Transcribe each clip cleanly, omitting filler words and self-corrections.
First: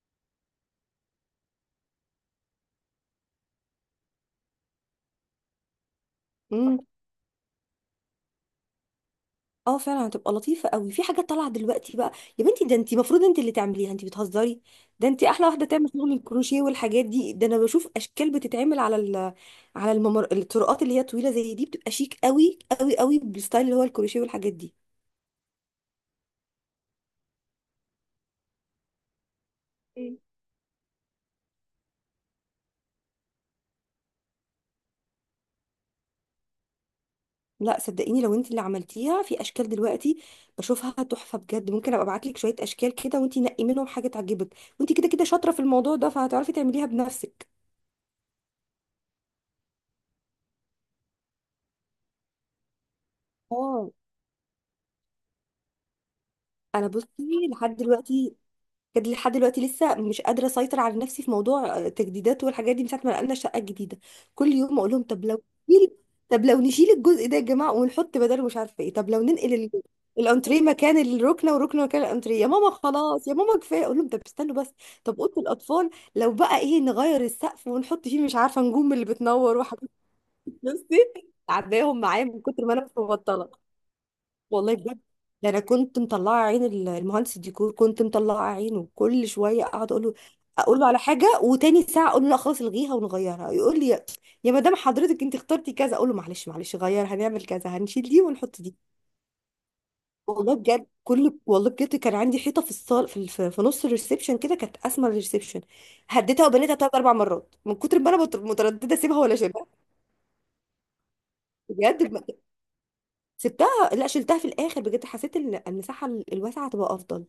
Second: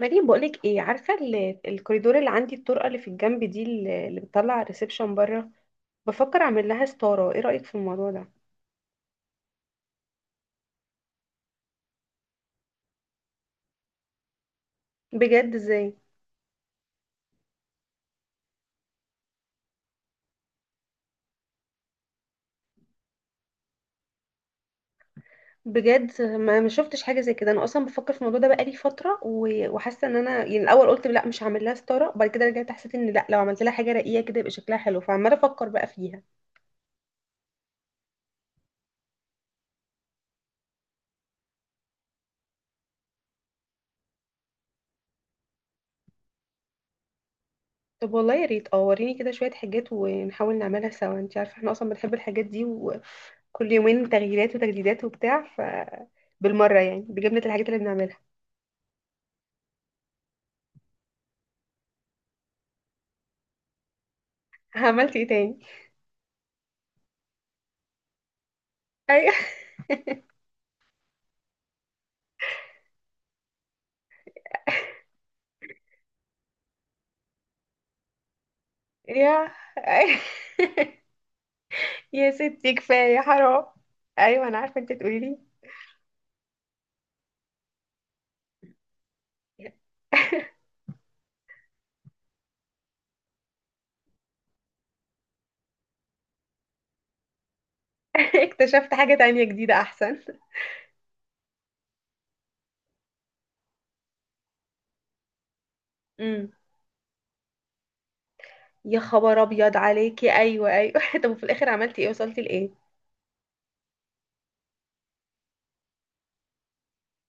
مريم، بقولك ايه؟ عارفة الكوريدور اللي عندي، الطرقة اللي في الجنب دي، اللي بتطلع على الريسبشن بره؟ بفكر اعمل امم لها ستارة. ايه رأيك في الموضوع ده؟ اه، فعلا هتبقى لطيفه قوي. في حاجه طالعه دلوقتي بقى. يا بنتي، ده انت المفروض انت اللي تعمليها، انت بتهزري. ده انت احلى بجد؟ واحده تعمل ازاي؟ شغل الكروشيه والحاجات دي. ده انا بشوف اشكال بتتعمل على ال على الممر، الطرقات اللي هي طويله زي دي بتبقى شيك قوي قوي قوي بالستايل اللي هو الكروشيه والحاجات دي. بجد ما شفتش حاجة زي كده. انا اصلا بفكر في الموضوع ده بقالي فترة، و- وحاسة ان مم. انا يعني الاول قلت لا، مش هعمل لها ستارة، وبعد كده رجعت حسيت ان لا، لو عملت لها حاجة رقيقة كده يبقى شكلها حلو، فعمالة افكر بقى فيها. لا صدقيني، لو انت اللي عملتيها في اشكال دلوقتي بشوفها تحفه بجد. ممكن ابقى ابعت لك شويه اشكال كده وانت نقي منهم حاجه تعجبك، وانت كده كده شاطره في الموضوع ده فهتعرفي تعمليها بنفسك. طب والله يا ريت، اه وريني كده شوية حاجات ونحاول نعملها سوا. انت عارفة احنا اصلا بنحب الحاجات دي، كل اه، يومين تغييرات وتجديدات وبتاع، ف بالمرة انا يعني بجبنة بصي، الحاجات لحد اللي بنعملها. دلوقتي بجد لحد دلوقتي لسه مش قادره اسيطر على نفسي في موضوع تجديدات والحاجات دي من ساعه ما نقلنا الشقه الجديده. كل يوم اقول لهم عملت طب ايه لو تاني؟ نشيل نشيل الجزء ده يا جماعه، ونحط بداله مش عارفه ايه. طب لو ايوه. ننقل الانتريه مكان الركنه والركنه مكان الانتريه. يا ماما خلاص، يا ماما كفايه، اقول لهم طب استنوا بس. طب اوضه الاطفال، لو بقى ايه نغير السقف ونحط فيه مش عارفه نجوم اللي يا بتنور وحاجات. أيوة. بصي، عداهم معايا يا من كتر ما ستي انا مش كفاية، مبطله. حرام. ايوه انا والله عارفة انت بجد، تقولي لي. ده انا كنت مطلعه عين المهندس الديكور، كنت مطلعه عينه كل شويه اقعد اقول له على حاجه، وتاني ساعه اقول له لا خلاص الغيها ونغيرها. يقول لي يا مدام حضرتك انت اخترتي كذا، اقول له معلش معلش، غير هنعمل كذا، هنشيل دي ونحط دي. اكتشفت حاجة تانية جديدة احسن. والله بجد كان عندي حيطه في الصال في نص الريسبشن، كده كانت اسمى الريسبشن. هديتها امم وبنيتها ثلاث اربع مرات من كتر ما انا متردده يا اسيبها ولا خبر شيلها. ابيض عليكي. ايوه ايوه. طب وفي الاخر عملتي بجد ايه؟ ب- وصلتي لايه؟ سبتها، لا شلتها في الاخر. بجد حسيت ان المساحه الواسعه هتبقى افضل.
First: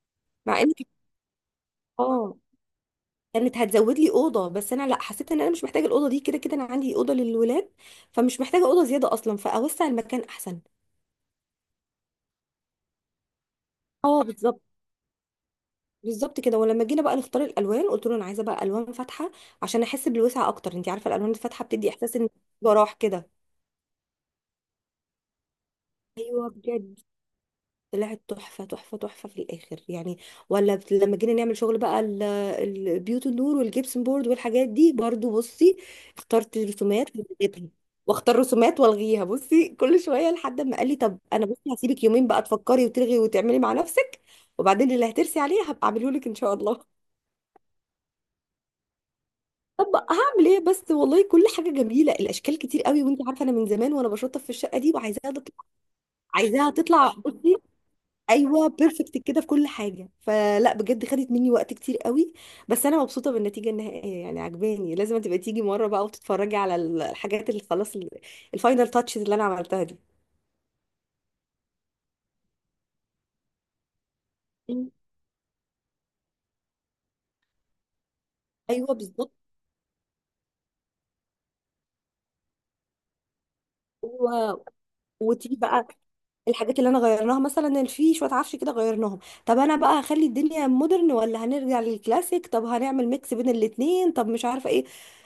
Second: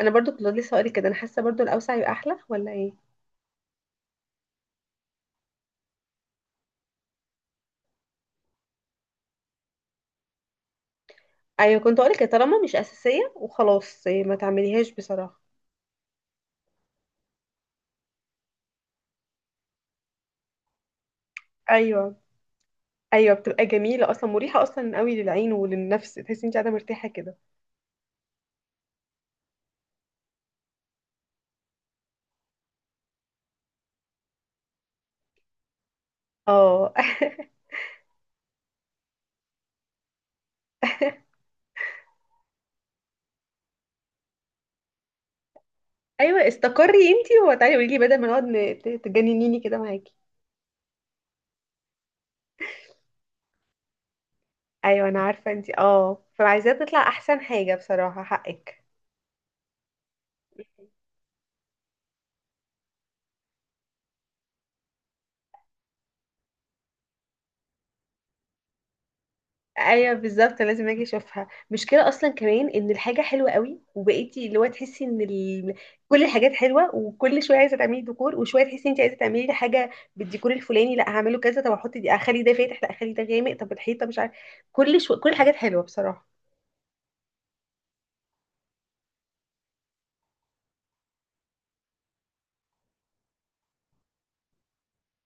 انا برضو كنت مع ان لسه هقولك كده، انا حاسة برضو الاوسع يبقى اه احلى، ولا ايه؟ كانت هتزود لي اوضه، بس انا لا، حسيت ان انا مش محتاجه الاوضه دي. كده كده انا عندي اوضه للولاد، فمش محتاجه اوضه زياده اصلا، فاوسع المكان احسن. ايوه كنت هقولك، يا طالما مش اساسية وخلاص اه إيه، ما بالظبط. تعمليهاش بصراحة. بالظبط كده. ولما جينا بقى نختار الالوان قلت له انا عايزه بقى الوان فاتحه عشان احس بالوسع اكتر. انت عارفه الالوان الفاتحه بتدي ايوه احساس ان براح كده. ايوه، بتبقى جميله اصلا، مريحه اصلا قوي للعين وللنفس، تحسي ايوه انت قاعده بجد. مرتاحه كده. طلعت تحفة تحفة تحفة في الآخر يعني. ولا لما جينا نعمل شغل بقى البيوت النور والجبسن بورد والحاجات دي برضو بصي، اخترت اه رسومات والغيتها، واختار رسومات والغيها بصي كل شوية، لحد ما قال لي طب انا بصي هسيبك يومين بقى تفكري وتلغي وتعملي مع نفسك، وبعدين اللي هترسي عليه هبقى اعمله لك ان ايوه، شاء الله. استقري انت وتعالي قولي لي، بدل ما نقعد تجننيني كده طب معاكي. هعمل ايه بس والله، كل حاجة جميلة، الاشكال كتير قوي، وانت عارفة انا من زمان وانا بشطف في الشقة دي ايوه انا وعايزاها عارفه تطلع. انت، اه عايزاها فعايزاه تطلع تطلع احسن بصي، حاجه، بصراحه ايوه حقك. بيرفكت كده في كل حاجه. فلا بجد، خدت مني وقت كتير قوي، بس انا مبسوطه بالنتيجه النهائيه، يعني عجباني. لازم تبقى تيجي مره بقى وتتفرجي على الحاجات اللي خلاص الفاينل تاتشز اللي انا عملتها دي. ايوه بالظبط، لازم اجي اشوفها. مشكله اصلا كمان ان الحاجه حلوه قوي، وبقيتي اللي هو مم. تحسي ان كل الحاجات حلوه، وكل شويه عايزه تعملي ديكور، وشويه ايوه تحسي انت عايزه بالظبط. تعملي لي حاجه بالديكور الفلاني، لا هعمله كذا، طب احط دي، اخلي ده فاتح لا اخلي ده غامق، طب الحيطه مش و... عارفه، كل الحاجات وتيجي حلوه بقى بصراحه. الحاجات اللي انا غيرناها مثلا، اللي فيه شويه عفش كده غيرناهم. طب انا بقى هخلي الدنيا مودرن ولا هنرجع للكلاسيك؟ طب هنعمل ميكس بين الاتنين؟ طب مش عارفه ايه.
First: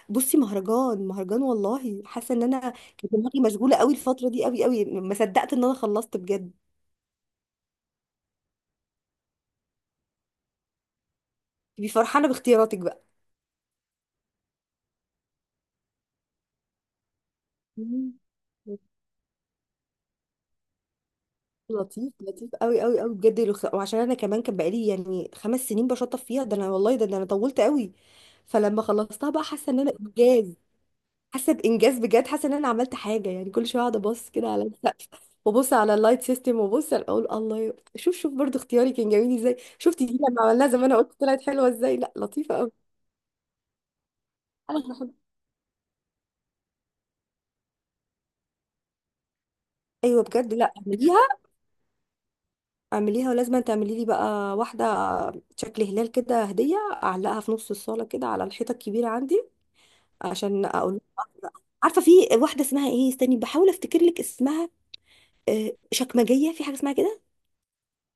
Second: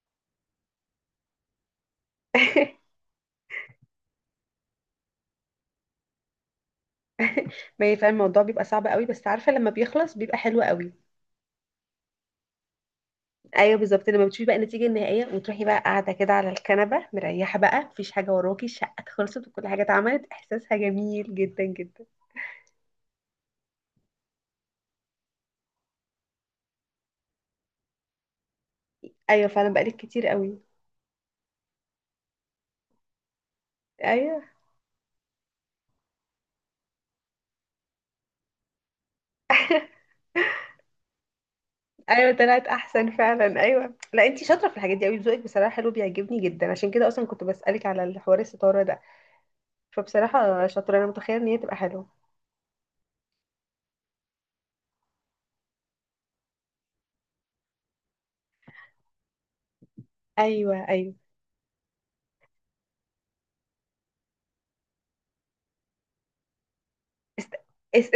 بصي مهرجان مهرجان والله. حاسه ان انا كانت دماغي مشغوله قوي الفتره دي قوي قوي، ما صدقت ان انا خلصت بجد. ما هي فعلا الموضوع بيبقى صعب قوي، بس عارفه لما بيخلص بيبقى حلو قوي. تبقي فرحانه باختياراتك بقى. ايوه بالظبط، لما بتشوفي بقى النتيجه النهائيه وتروحي بقى قاعده كده على الكنبه مريحه، بقى مفيش مم. حاجه وراكي، الشقه خلصت وكل حاجه اتعملت، احساسها جميل جدا جدا. لطيف لطيف قوي قوي قوي بجد. وعشان انا كمان كان بقالي يعني 5 سنين بشطف فيها، ده انا والله ده انا طولت قوي. فلما خلصتها بقى ايوه حاسه فعلا ان انا بقالك كتير انجاز. قوي. حاسه بانجاز بجد، حاسه ان انا عملت حاجه يعني. كل شويه اقعد ابص ايوه كده على السقف، وابص على اللايت سيستم، وابص اقول الله شوف شوف برضو اختياري كان جميل ازاي. شفتي دي لما عملناها زمان قلت طلعت حلوه ازاي؟ لا ايوه، لطيفه طلعت قوي. احسن فعلا. ايوه لا، انتي شاطره في انا الحاجات دي بحب. قوي، ذوقك بصراحه حلو بيعجبني جدا، عشان كده اصلا كنت بسالك على الحوار الستاره ده. ايوه بجد، فبصراحه لا شاطره، انا اعمليها. متخيله ان هي تبقى حلوه. اعمليها، ولازم تعملي لي بقى واحده شكل هلال كده هديه، اعلقها في نص الصاله كده على الحيطه الكبيره عندي، عشان ايوه اقول. ايوه. عارفه في واحده اسمها ايه، استني بحاول افتكر لك اسمها. شكمجيه، في حاجه اسمها كده. است... است...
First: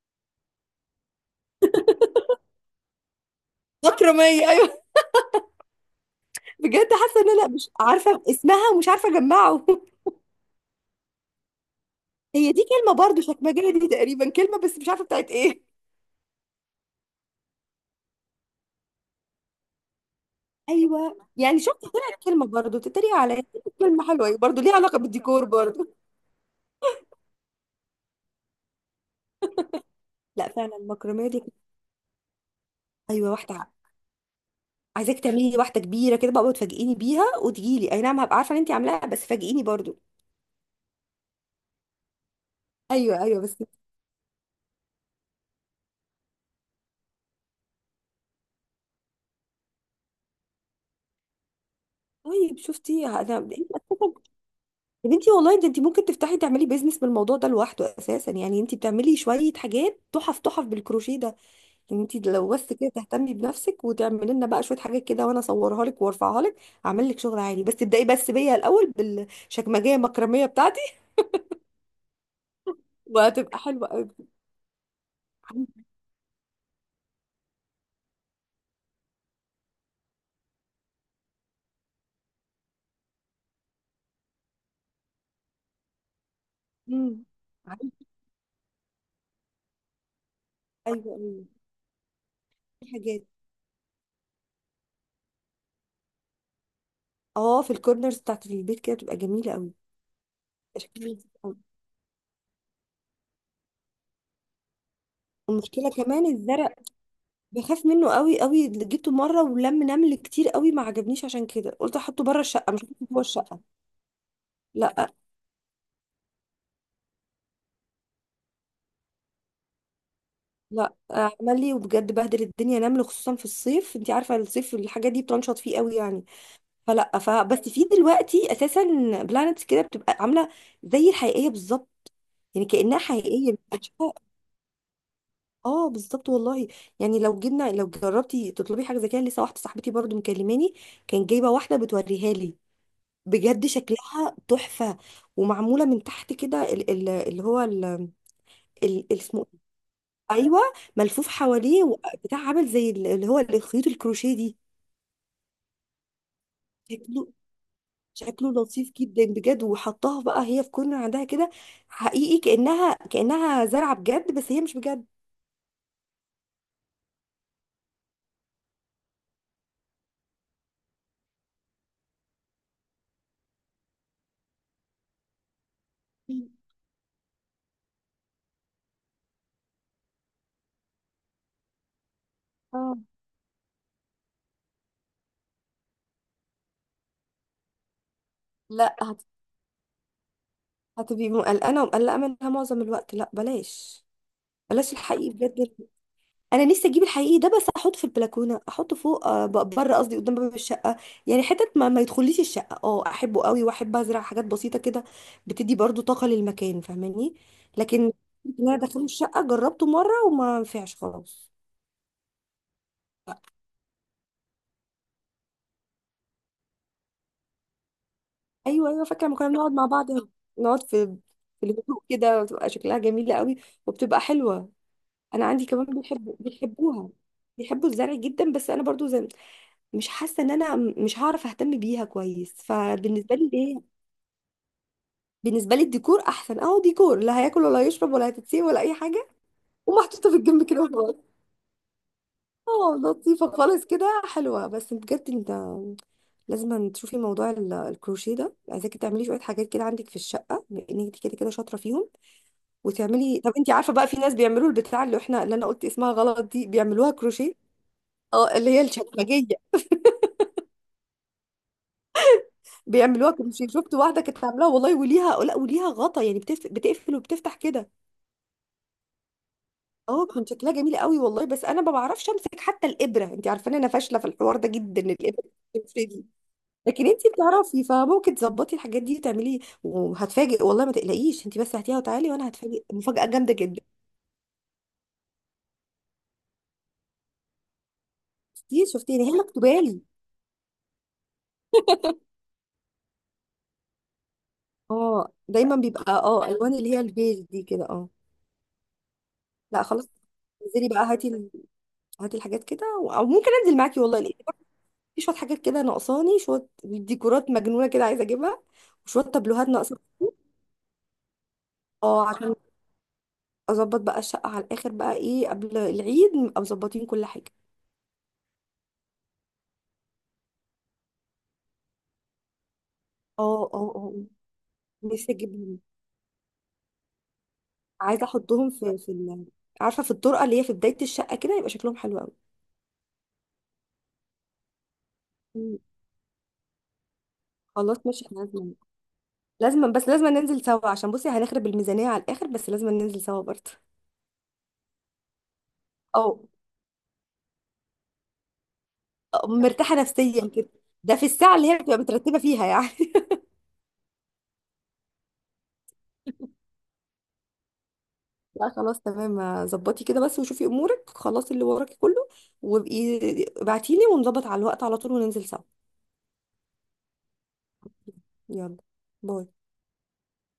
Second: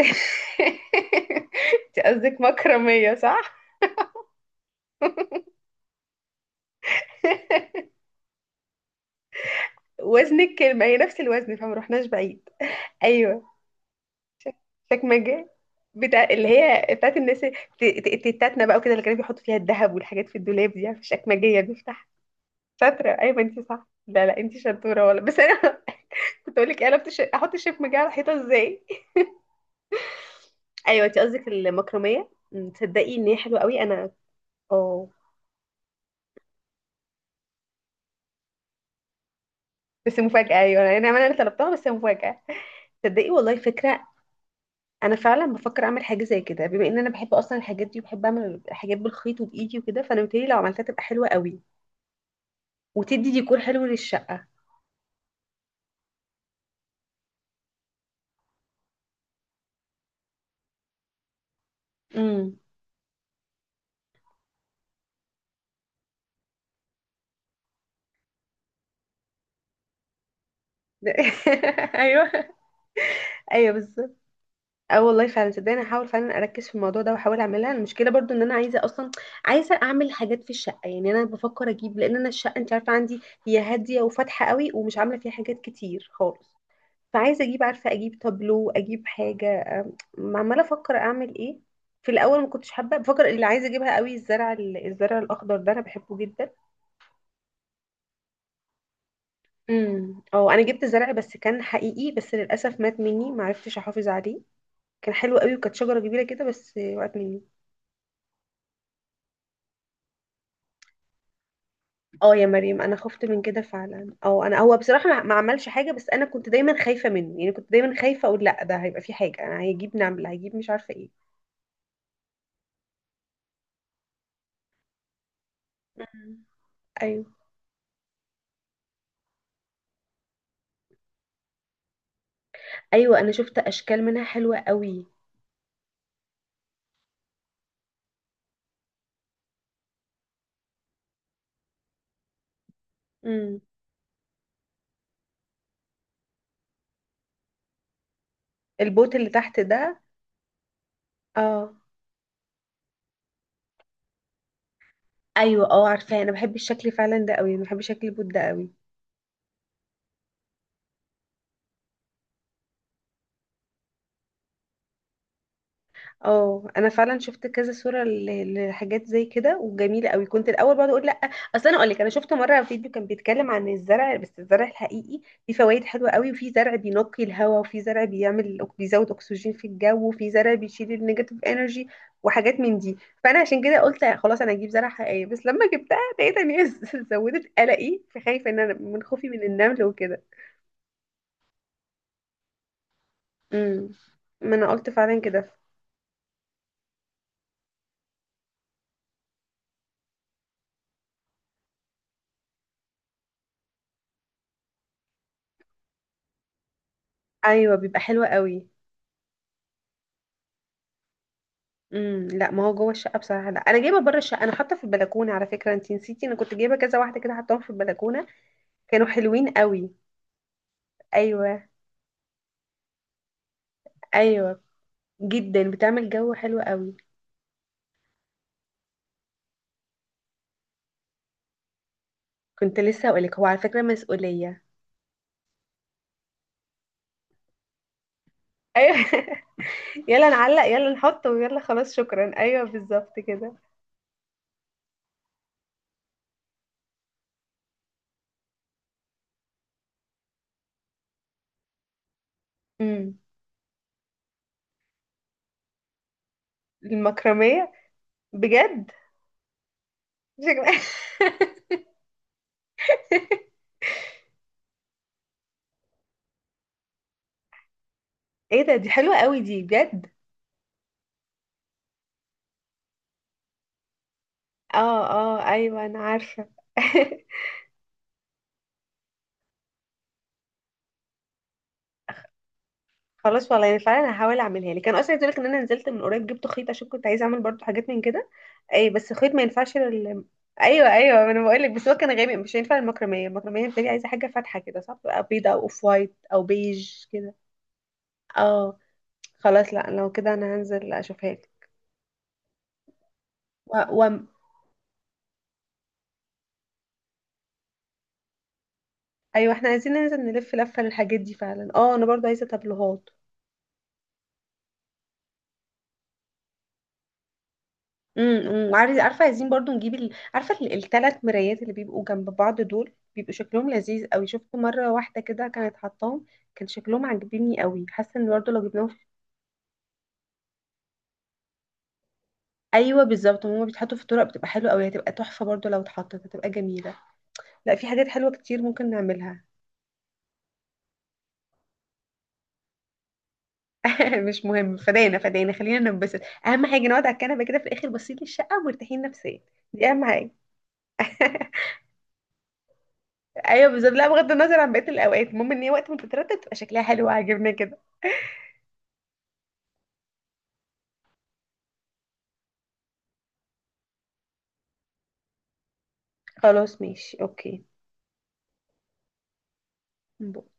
انت قصدك مكرميه، صح؟ اكرميه، ايوه. بجد حاسه ان انا مش عارفه اسمها ومش عارفه اجمعه. وزن الكلمه هي نفس الوزن، فما رحناش بعيد. هي دي كلمه برضو، ايوه. شكمجيه دي تقريبا شك... كلمه بس مش شك عارفه بتاعت مجال ايه. بتاع اللي هي بتاعت الناس التتاتنا بقى وكده، اللي كانوا بيحطوا فيها الذهب والحاجات في الدولاب دي، عارفة، ايوه، يعني الشكمجيه شفت دي. طلعت كلمه برضو شاطرة، تتريق أيوة عليا. أنتي صح. كلمه لا لا، حلوه أنتي برضو، ليها علاقه شطورة والله، بس بالديكور أنا برضو. كنت أقول لك، قلبت أحط الشيف مجاعة على الحيطة إزاي. لا فعلا، أيوة أنتي المكرميه دي. قصدك المكرمية. أمم، تصدقي إن ايوه هي حلوة واحده، قوي. أنا أه، عايزاك تعملي لي واحده كبيره كده بقى وتفاجئيني بيها، وتجي لي اي نعم هبقى عارفه ان انت عاملاها، بس فاجئيني برضو. بس مفاجأة. أيوة أنا طلبتها، بس مفاجأة. ايوه تصدقي ايوه والله بس. فكرة. أنا فعلا بفكر أعمل حاجة زي كده، بما إن أنا بحب أصلا الحاجات دي، وبحب أعمل حاجات بالخيط وبإيدي وكده، فأنا متهيألي لو عملتها تبقى حلوة قوي، طيب شفتي انا وتدي انت ديكور حلو أساساً. للشقة. يا بنتي والله ده انت ممكن تفتحي تعملي بيزنس بالموضوع ده لوحده اساسا. يعني انت بتعملي شويه حاجات تحف تحف بالكروشيه ده. انتي لو امم بس كده تهتمي بنفسك وتعملي لنا بقى شويه حاجات كده، وانا اصورها لك وارفعها لك. اعمل لك شغل عالي، بس ابدأي بس بيا الاول بالشكمجيه المكرميه بتاعتي. أيوة وهتبقى أيوة حلوه قوي. بالظبط. اه والله فعلا، صدقني هحاول فعلا اركز في الموضوع ده واحاول اعملها. المشكله برضو ان انا عايزه اصلا، عايزه اعمل حاجات في الشقه، يعني انا بفكر اجيب، لان انا الشقه انت عارفه عندي، هي هاديه وفاتحه قوي، ومش عامله فيها حاجات كتير خالص، امم، فعايزه اجيب، عارفه عارفة، اجيب تابلو، اجيب حاجه. عماله افكر ايوه ايوه. اعمل ايه. في الاول ما كنتش في حابه، حاجات، بفكر اللي عايزه اجيبها قوي الزرع، الزرع الاخضر ده انا بحبه جدا. اه، في الكورنرز بتاعت البيت كده بتبقى جميله قوي. اه انا جبت زرع، شكلها بس حلو. كان حقيقي، بس للاسف مات مني، ما عرفتش احافظ عليه. كان حلو قوي، وكانت المشكله شجره كبيره كمان كده، الزرق، بس وقت مني. بخاف منه قوي قوي. اللي جبته مره ولم نمل كتير قوي، ما عجبنيش، عشان كده قلت احطه اه بره يا الشقه مش مريم، انا هحطه جوه خفت من كده الشقه. فعلا. او انا هو بصراحه لا، ما عملش حاجه، بس انا كنت دايما خايفه منه، يعني كنت دايما خايفه اقول لا، ده هيبقى في حاجه، انا هيجيب نمله، هيجيب مش عارفه لا ايه. عمل لي وبجد بهدل الدنيا نمل، خصوصا في الصيف. انت عارفه الصيف الحاجات دي بتنشط فيه قوي يعني. مم. فلا، ف ايوه بس في دلوقتي اساسا بلانتس كده بتبقى عامله زي الحقيقيه بالظبط، يعني كانها ايوه، انا حقيقيه شفت مش اشكال بتشوفها. منها حلوه قوي. اه بالظبط والله. يعني لو جبنا، لو جربتي تطلبي حاجه زي كده، لسه واحده صاحبتي برضو مكلماني كان جايبه واحده بتوريها لي. امم بجد شكلها تحفه. ومعموله من تحت كده ال- ال- اللي هو ال- ال- البوت اللي اسمه، تحت ده. ايوه، ملفوف اه حواليه بتاع عامل زي اللي هو خيوط الكروشيه دي. ايوه، اه عارفاه، انا بحب الشكل فعلا شكله، ده قوي، انا بحب شكل البوت ده شكله قوي. لطيف جدا بجد. وحطاها بقى هي في كورنر عندها كده، حقيقي كأنها زرعة بجد بس هي مش بجد. اه انا فعلا شفت كذا صوره لحاجات زي كده وجميله قوي، كنت الاول بقعد اقول لا. اصل انا اقول لك، انا شفت مره فيديو كان بيتكلم عن الزرع، بس الزرع الحقيقي فيه فوائد حلوه قوي، مم. وفي زرع بينقي الهواء، وفي زرع بيعمل بيزود اكسجين في الجو، وفي زرع بيشيل النيجاتيف انرجي وحاجات من دي. اه فانا عشان كده قلت خلاص انا هجيب زرع حقيقي، بس لما جبتها لقيت ان هي زودت قلقي، فخايفه ان انا لا من خوفي من النمل وكده. هتبقي قلقانة ومقلقة منها معظم الوقت، لا امم بلاش. ما انا قلت بلاش فعلا الحقيقي كده. بجد. انا نفسي اجيب الحقيقي ده بس احطه في البلكونه، احطه فوق، بره قصدي، قدام باب الشقه، يعني حتت ما يدخليش الشقه. اه احبه قوي، واحب ازرع حاجات بسيطه كده، بتدي برضو طاقه للمكان، فاهماني. ايوه بيبقى لكن حلو إن قوي. انا داخله الشقه جربته مره وما نفعش خلاص. لا ما هو جوه الشقه بصراحه لا، انا جايبه بره الشقه، انا حاطه في البلكونه، على فكره انت نسيتي انا كنت جايبه كذا واحده كده، حطاهم في البلكونه، ايوه ايوه، كانوا فاكره لما كنا حلوين بنقعد مع قوي. بعض، نقعد في ايوه في الهدوء كده، بتبقى شكلها جميله قوي وبتبقى ايوه حلوه. انا عندي جدا، كمان بتعمل جو حلو قوي. بيحبوها، بيحبوا الزرع جدا. بس انا برضو زي، مش حاسه ان انا مش هعرف اهتم بيها كويس. كنت لسه فبالنسبه هقولك هو على لي، فكره مسؤوليه. بالنسبه لي الديكور احسن، اهو ديكور لا هياكل ولا هيشرب ولا هتتسيب ولا اي ايوه. حاجه، يلا ومحطوطه في نعلق، الجنب كده يلا وخلاص. نحطه، ويلا خلاص شكرا، ايوه اه بالظبط لطيفه كده. خالص كده حلوه. بس بجد انت لازم تشوفي موضوع الكروشيه ده، عايزاكي تعملي شويه حاجات كده عندك في الشقه، بما انك انت كده كده شاطره فيهم. امم وتعملي، طب انت عارفه بقى في ناس بيعملوا البتاع، اللي انا قلت اسمها غلط دي، بيعملوها كروشيه. المكرميه. اه اللي هي بجد؟ الشكمجيه، شكرا. بيعملوها كروشيه. شفت واحده كانت عاملاها والله، وليها، لا وليها غطا يعني بتقفل وبتفتح كده. ايه ده، دي حلوه قوي دي بجد. اه كان شكلها جميل قوي والله. بس انا ما بعرفش امسك حتى الابره، انت عارفه ان انا فاشله في الحوار ده جدا، اه اه، الابره ايوه انا بتفردي. عارفه. لكن انت بتعرفي فممكن تظبطي الحاجات دي وتعملي، وهتفاجئ والله، ما تقلقيش، انت بس هاتيها وتعالي وانا هتفاجئ مفاجاه خلاص جامده والله انا جدا. فعلا هحاول اعملها لي، كان اصلا عايز اقولك ان انا نزلت من قريب جبت خيط، عشان كنت عايزه اعمل برضو حاجات من كده. شفتي، اي بس شفتيني هي خيط ما ينفعش مكتوبه لي. ايوه ايوه ما انا بقول لك، بس هو كان غامق مش هينفع المكرميه، المكرميه بتبقى عايزه حاجه فاتحه كده، صح؟ تبقى اه بيضه او دايما اوف بيبقى، وايت او الوان اللي بيج هي كده. البيج دي كده، اه. اه. خلاص لا لا، خلاص. لو كده انا انزلي هنزل بقى، هاتي اشوفها لك. ال- هاتي الحاجات كده، او ممكن انزل و... معاكي و... والله، لان برضه في شويه حاجات كده ناقصاني، شويه ديكورات مجنونه كده عايزه اجيبها، وشويه ايوه تابلوهات احنا عايزين ناقصه. ننزل نلف لفه للحاجات دي فعلا، اه انا برضو اه عايزه عشان تابلوهات. اظبط بقى الشقه على الاخر بقى ايه، قبل العيد نبقى مظبطين كل حاجه. عارف، عارفه عايزين برضو نجيب عارفه الثلاث مرايات اللي بيبقوا جنب بعض دول، بيبقوا اه شكلهم اه لذيذ اه، قوي، شفت مره واحده نفسي كده كانت اجيبهم. حطاهم، كان شكلهم عاجبني قوي، حاسه عايزه ان برضو لو احطهم جبناهم في عارفه، في الطرقه اللي هي في بدايه الشقه كده، يبقى شكلهم حلو قوي. ايوه بالظبط، هما بيتحطوا في الطرق بتبقى حلوه قوي، هتبقى تحفه برضو مم. لو اتحطت هتبقى جميله. لا في خلاص حاجات ماشي، حلوه احنا كتير لازم، ممكن نعملها. لازم بس لازم ننزل سوا، عشان بصي هنخرب الميزانيه على الاخر، بس لازم ننزل سوا برضه. مش مهم، فدانا فدانا، خلينا ننبسط. او، اهم حاجه نقعد على الكنبه كده في الاخر باصين للشقه ومرتاحين نفسيا، أو دي مرتاحه اهم حاجه. نفسيا كده. ده في الساعه اللي هي بتبقى مترتبه فيها يعني. ايوه بالظبط، لا بغض النظر عن بقيه الاوقات، المهم ان هي وقت ما تترتب تبقى شكلها حلو وعاجبنا كده. لا خلاص تمام، ظبطي كده بس وشوفي امورك، خلاص اللي وراكي كله، وابقي ابعتيلي ونظبط على الوقت على طول، وننزل سوا. خلاص ماشي، اوكي. يلا. باي. باي.